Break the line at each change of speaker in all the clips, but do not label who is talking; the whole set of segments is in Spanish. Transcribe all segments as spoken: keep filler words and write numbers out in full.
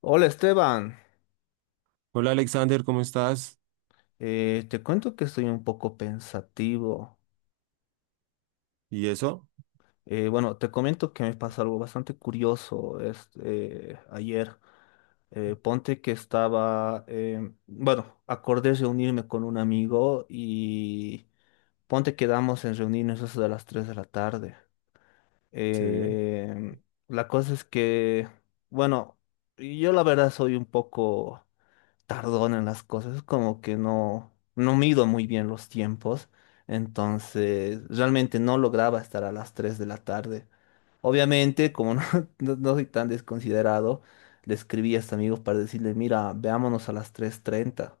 Hola, Esteban.
Hola Alexander, ¿cómo estás?
Eh, te cuento que estoy un poco pensativo.
¿Y eso?
Eh, bueno, te comento que me pasó algo bastante curioso es- eh, ayer. Eh, ponte que estaba, em, bueno, acordé reunirme con un amigo y ponte quedamos en reunirnos eso de las tres de la tarde.
Sí.
Em, la cosa es que, bueno, yo la verdad soy un poco tardón en las cosas, como que no, no mido muy bien los tiempos, entonces realmente no lograba estar a las tres de la tarde. Obviamente, como no, no- no soy tan desconsiderado, le escribí a este amigo para decirle, mira, veámonos a las tres treinta.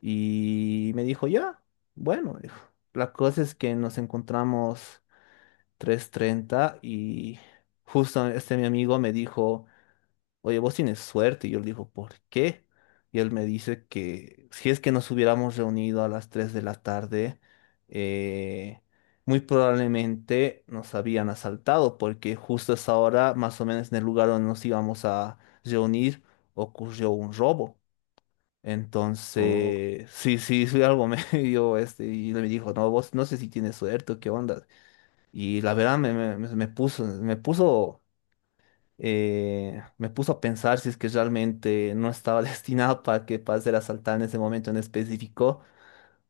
Y me dijo, ya, bueno, dijo. La cosa es que nos encontramos tres treinta y justo este mi amigo me dijo, oye, vos tienes suerte. Y yo le digo, ¿por qué? Y él me dice que si es que nos hubiéramos reunido a las tres de la tarde, eh, muy probablemente nos habían asaltado, porque justo a esa hora, más o menos en el lugar donde nos íbamos a reunir, ocurrió un robo.
Oh,
Entonces, sí, sí, soy algo medio, este, y él me dijo, no, vos no sé si tienes suerte o qué onda. Y la verdad me, me, me puso, me puso eh, me puso a pensar si es que realmente no estaba destinado para que pase ser asaltada en ese momento en específico,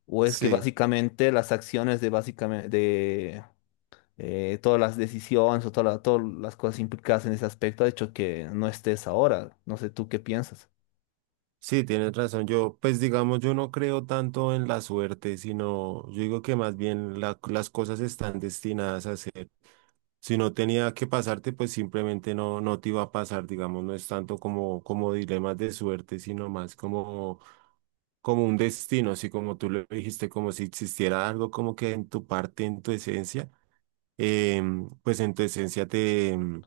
o es que
sí,
básicamente las acciones de básicamente de eh, todas las decisiones o toda la- todas las cosas implicadas en ese aspecto ha hecho que no estés ahora. No sé tú qué piensas.
sí, tienes razón. Yo, pues digamos, yo no creo tanto en la suerte, sino yo digo que más bien la- las cosas están destinadas a ser. Si no tenía que pasarte, pues simplemente no, no te iba a pasar, digamos, no es tanto como, como dilemas de suerte, sino más como, como un destino, así como tú lo dijiste, como si existiera algo como que en tu parte, en tu esencia, em, pues en tu esencia te... em,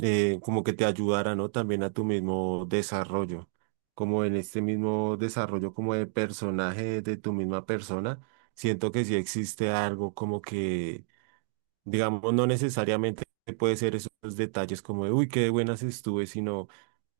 eh, como que te ayudara, ¿no? También a tu mismo desarrollo, como en este mismo desarrollo como de personaje de tu misma persona, siento que sí existe algo como que, digamos, no necesariamente puede ser esos detalles como de, uy, qué de buenas estuve, sino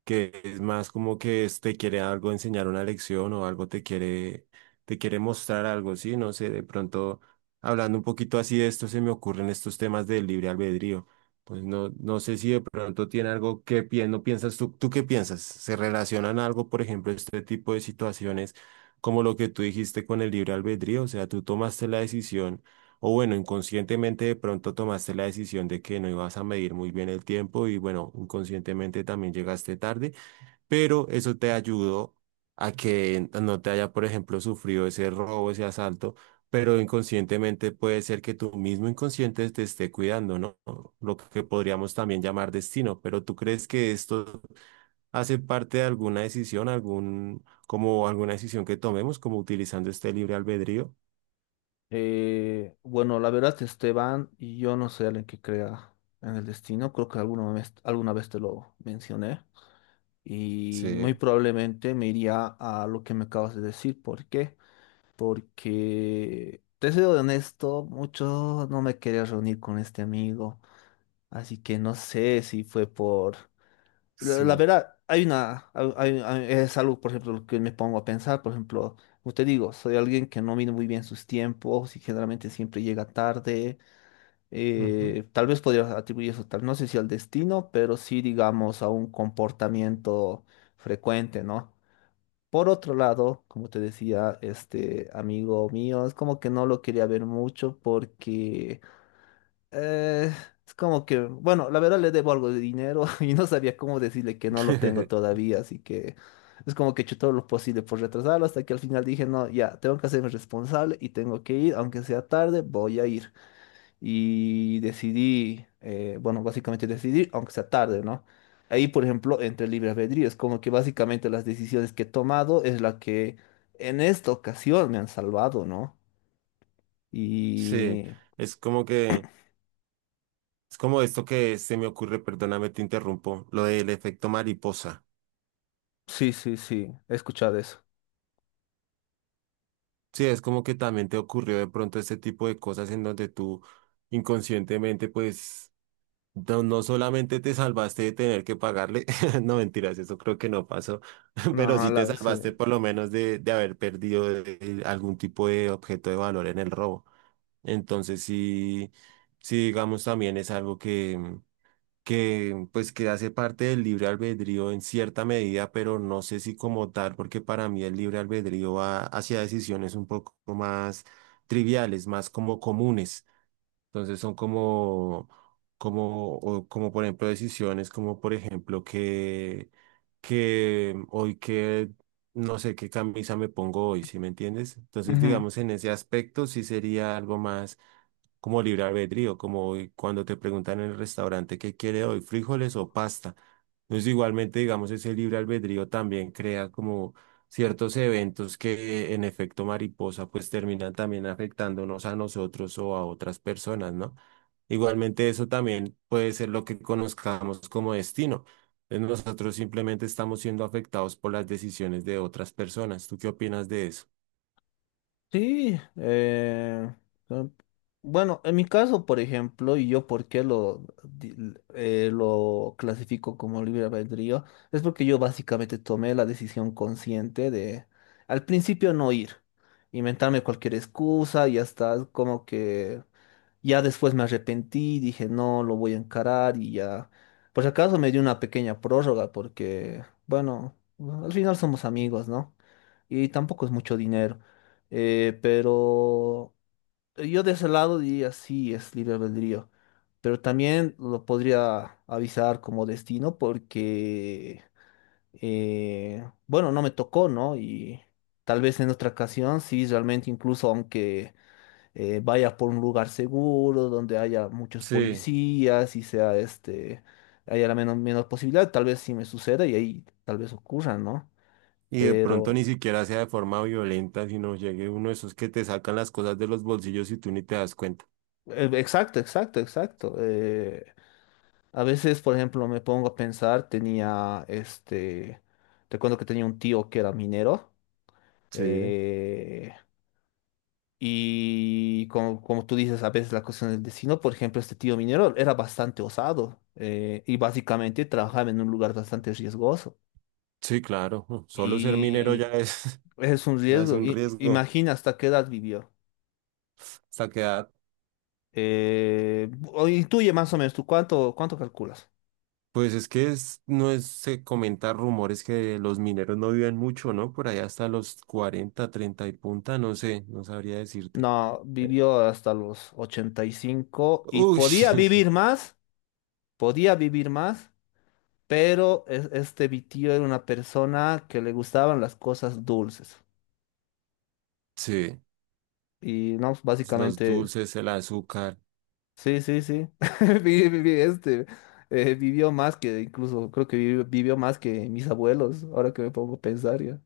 que es más como que es- te quiere algo enseñar una lección o algo te quiere, te quiere mostrar algo, ¿sí? No sé, de pronto, hablando un poquito así de esto, se me ocurren estos temas del libre albedrío. Pues no, no sé si de pronto tiene algo que pi- no piensas tú, ¿tú qué piensas? ¿Se relacionan algo, por ejemplo, este tipo de situaciones como lo que tú dijiste con el libre albedrío? O sea, tú tomaste la decisión o bueno, inconscientemente de pronto tomaste la decisión de que no ibas a medir muy bien el tiempo y bueno, inconscientemente también llegaste tarde, pero eso te ayudó a que no te haya, por ejemplo, sufrido ese robo, ese asalto, pero inconscientemente puede ser que tu mismo inconsciente te esté cuidando, ¿no? Lo que podríamos también llamar destino, pero ¿tú crees que esto hace parte de alguna decisión, algún, como alguna decisión que tomemos, como utilizando este libre albedrío?
Eh, bueno, la verdad, Esteban, y yo no soy alguien que crea en el destino, creo que alguna vez, alguna vez te lo mencioné, y
Sí.
muy probablemente me iría a lo que me acabas de decir. ¿Por qué? Porque te soy honesto, mucho no me quería reunir con este amigo, así que no sé si fue por... La, la
Sí.
verdad, hay una... hay- hay- hay- es algo, por ejemplo, lo que me pongo a pensar, por ejemplo, como te digo, soy alguien que no mide muy bien sus tiempos y generalmente siempre llega tarde.
Ujú.
Eh, tal vez podría atribuir eso, tal, no sé si al destino, pero sí, digamos, a un comportamiento frecuente, ¿no? Por otro lado, como te decía, este amigo mío, es como que no lo quería ver mucho porque eh, es como que, bueno, la verdad le debo algo de dinero y no sabía cómo decirle que no lo tengo todavía, así que es como que he hecho todo lo posible por retrasarlo hasta que al final dije, no, ya, tengo que hacerme responsable y tengo que ir, aunque sea tarde, voy a ir y decidí, eh, bueno, básicamente decidir, aunque sea tarde, ¿no? Ahí, por ejemplo, entre libre albedrío, es como que básicamente las decisiones que he tomado es la que en esta ocasión me han salvado, ¿no?
Sí,
Y
es como que, es como esto que se me ocurre, perdóname, te interrumpo, lo del efecto mariposa.
sí, sí, sí, he escuchado eso.
Sí, es como que también te ocurrió de pronto este tipo de cosas en donde tú inconscientemente, pues, no, no solamente te salvaste de tener que pagarle, no mentiras, eso creo que no pasó, pero
No,
sí te
la sí.
salvaste por lo menos de, de haber perdido eh, algún tipo de objeto de valor en el robo. Entonces, sí, sí, digamos, también es algo que... que pues que hace parte del libre albedrío en cierta medida, pero no sé si como tal, porque para mí el libre albedrío va hacia decisiones un poco más triviales, más como comunes. Entonces son como, como, o como por ejemplo decisiones, como por ejemplo que, que hoy que, no sé qué camisa me pongo hoy, ¿sí me entiendes? Entonces
Ujú.
digamos en ese aspecto sí sería algo más como libre albedrío, como hoy cuando te preguntan en el restaurante qué quiere hoy, frijoles o pasta. Entonces igualmente digamos ese libre albedrío también crea como ciertos eventos que en efecto mariposa pues terminan también afectándonos a nosotros o a otras personas, ¿no? Igualmente eso también puede ser lo que conozcamos como destino. Entonces, nosotros simplemente estamos siendo afectados por las decisiones de otras personas. ¿Tú qué opinas de eso?
Sí, eh, eh, bueno, en mi caso, por ejemplo, y yo por qué lo, di- eh, lo clasifico como libre albedrío, es porque yo básicamente tomé la decisión consciente de al principio no ir, inventarme cualquier excusa y hasta como que ya después me arrepentí, dije, no, lo voy a encarar y ya. Por si acaso me dio una pequeña prórroga porque, bueno, al final somos amigos, ¿no? Y tampoco es mucho dinero. Eh, pero yo de ese lado diría, sí, es libre albedrío. Pero también lo podría avisar como destino porque, eh, bueno, no me tocó, ¿no? Y tal vez en otra ocasión, sí, realmente incluso aunque eh, vayas por un lugar seguro, donde haya muchos
Sí.
policías y sea este, haya la menos, menos posibilidad, tal vez sí me suceda y ahí tal vez ocurra, ¿no?
Y de pronto
Pero,
ni siquiera sea de forma violenta, sino llegue uno de esos que te sacan las cosas de los bolsillos y tú ni te das cuenta.
eh, exacto, exacto, exacto. Eh, a veces, por ejemplo, me pongo a pensar, tenía este, recuerdo que tenía un tío que era minero.
Sí.
eh, Y como, como tú dices, a veces la cuestión del destino, por ejemplo, este tío minero era bastante osado eh, y básicamente trabajaba en un lugar bastante riesgoso.
Sí, claro. Solo ser minero ya
Y
es,
es un
ya es
riesgo.
un
I-
riesgo.
imagina hasta qué edad vivió.
Hasta quedar.
Eh, o intuye más o menos, ¿tú cuánto, cuánto calculas?
Pues es que es- no es, se comentan rumores que los mineros no viven mucho, ¿no? Por allá hasta los cuarenta, treinta y punta, no sé, no sabría decirte.
No,
Eh,
vivió hasta los ochenta y cinco y
Uy,
podía vivir más, podía vivir más, pero es- este mi tío era una persona que le gustaban las cosas dulces.
sí,
Y no, pues,
los
básicamente,
dulces, el azúcar.
sí, sí, sí. Vi- vi- vi- Este, eh, vivió más que, incluso creo que vivió, vivió más que mis abuelos, ahora que me pongo a pensar ya.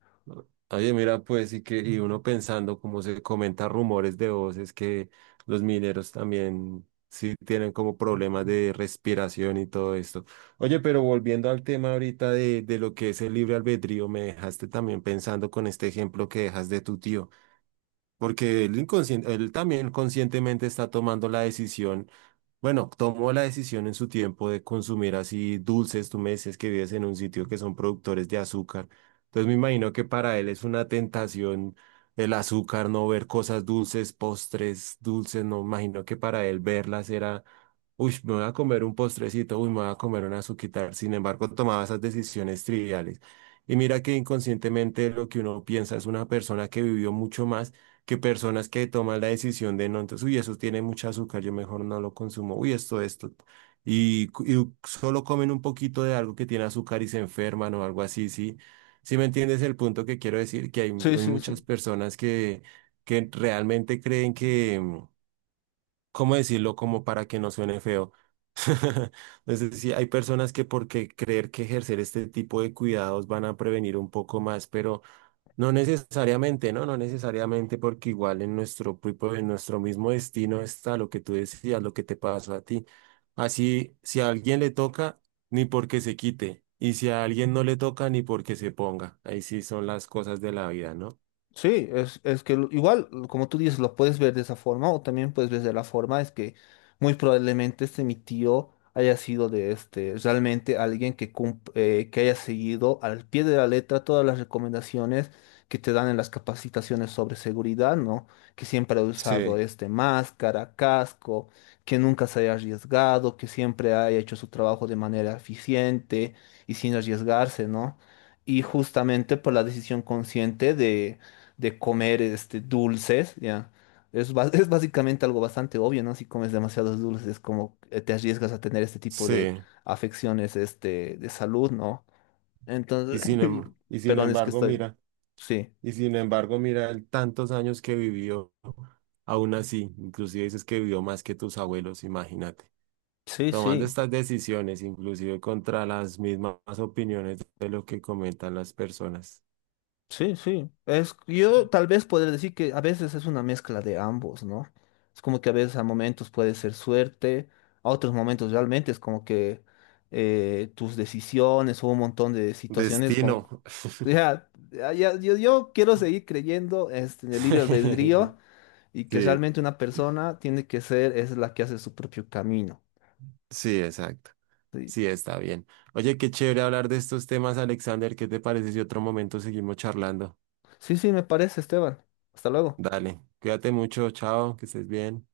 Oye, mira, pues, y que, y uno pensando, como se comenta rumores de voces, que los mineros también sí tienen como problemas de respiración y todo esto. Oye, pero volviendo al tema ahorita de, de lo que es el libre albedrío, me dejaste también pensando con este ejemplo que dejas de tu tío, porque él inconscien- él también conscientemente está tomando la decisión bueno, tomó la decisión en su tiempo de consumir así dulces. Tú me decías que vives en un sitio que son productores de azúcar. Entonces me imagino que para él es una tentación el azúcar, no ver cosas dulces, postres dulces. No, imagino que para él verlas era, uy, me voy a comer un postrecito, uy, me voy a comer una azuquitar. Sin embargo, tomaba esas decisiones triviales. Y mira que inconscientemente lo que uno piensa es una persona que vivió mucho más que personas que toman la decisión de no, entonces, uy, eso tiene mucho azúcar, yo mejor no lo consumo, uy, esto, esto. Y, cu- y solo comen un poquito de algo que tiene azúcar y se enferman o algo así, sí. Sí me entiendes el punto que quiero decir, que hay,
Sí,
hay
sí, sí.
muchas personas que, que realmente creen que, mm, ¿cómo decirlo? Como para que no suene feo. Entonces, sí, hay personas que porque creer que ejercer este tipo de cuidados van a prevenir un poco más, pero no necesariamente, ¿no? No necesariamente, porque igual en nuestro, propio- en nuestro mismo destino está lo que tú decías, lo que te pasó a ti. Así, si a alguien le toca, ni porque se quite. Y si a alguien no le toca, ni porque se ponga. Ahí sí son las cosas de la vida, ¿no?
Sí, es, es que lo- igual, como tú dices, lo puedes ver de esa forma o también puedes ver de la forma, es que muy probablemente este mi tío haya sido de este, realmente alguien que, cum- eh, que haya seguido al pie de la letra todas las recomendaciones que te dan en las capacitaciones sobre seguridad, ¿no? Que siempre ha usado
Sí,
este máscara, casco, que nunca se haya arriesgado, que siempre haya hecho su trabajo de manera eficiente y sin arriesgarse, ¿no? Y justamente por la decisión consciente de comer este, dulces, ¿ya? Es, ba- es básicamente algo bastante obvio, ¿no? Si comes demasiados dulces, es como eh, te arriesgas a tener este tipo de
sí.
afecciones este, de salud, ¿no?
Y
Entonces,
sin, em- y sin
perdón, es que
embargo,
estoy.
mira,
Sí.
y sin embargo, mira, el tantos años que vivió, aún así, inclusive dices que vivió más que tus abuelos, imagínate.
Sí,
Tomando
sí.
estas decisiones, inclusive contra las mismas opiniones de lo que comentan las personas.
Sí, sí. Es, yo tal vez podría decir que a veces es una mezcla de ambos, ¿no? Es como que a veces a momentos puede ser suerte, a otros momentos realmente es como que eh, tus decisiones o un montón de situaciones como...
Destino.
Ya, ya, ya- yo, yo quiero seguir creyendo este, en el libre albedrío y que
Sí,
realmente una persona tiene que ser, es la que hace su propio camino.
sí, exacto.
Sí,
Sí, está bien. Oye, qué chévere hablar de estos temas, Alexander. ¿Qué te parece si otro momento seguimos charlando?
sí, sí, me parece, Esteban. Hasta luego.
Dale, cuídate mucho, chao, que estés bien.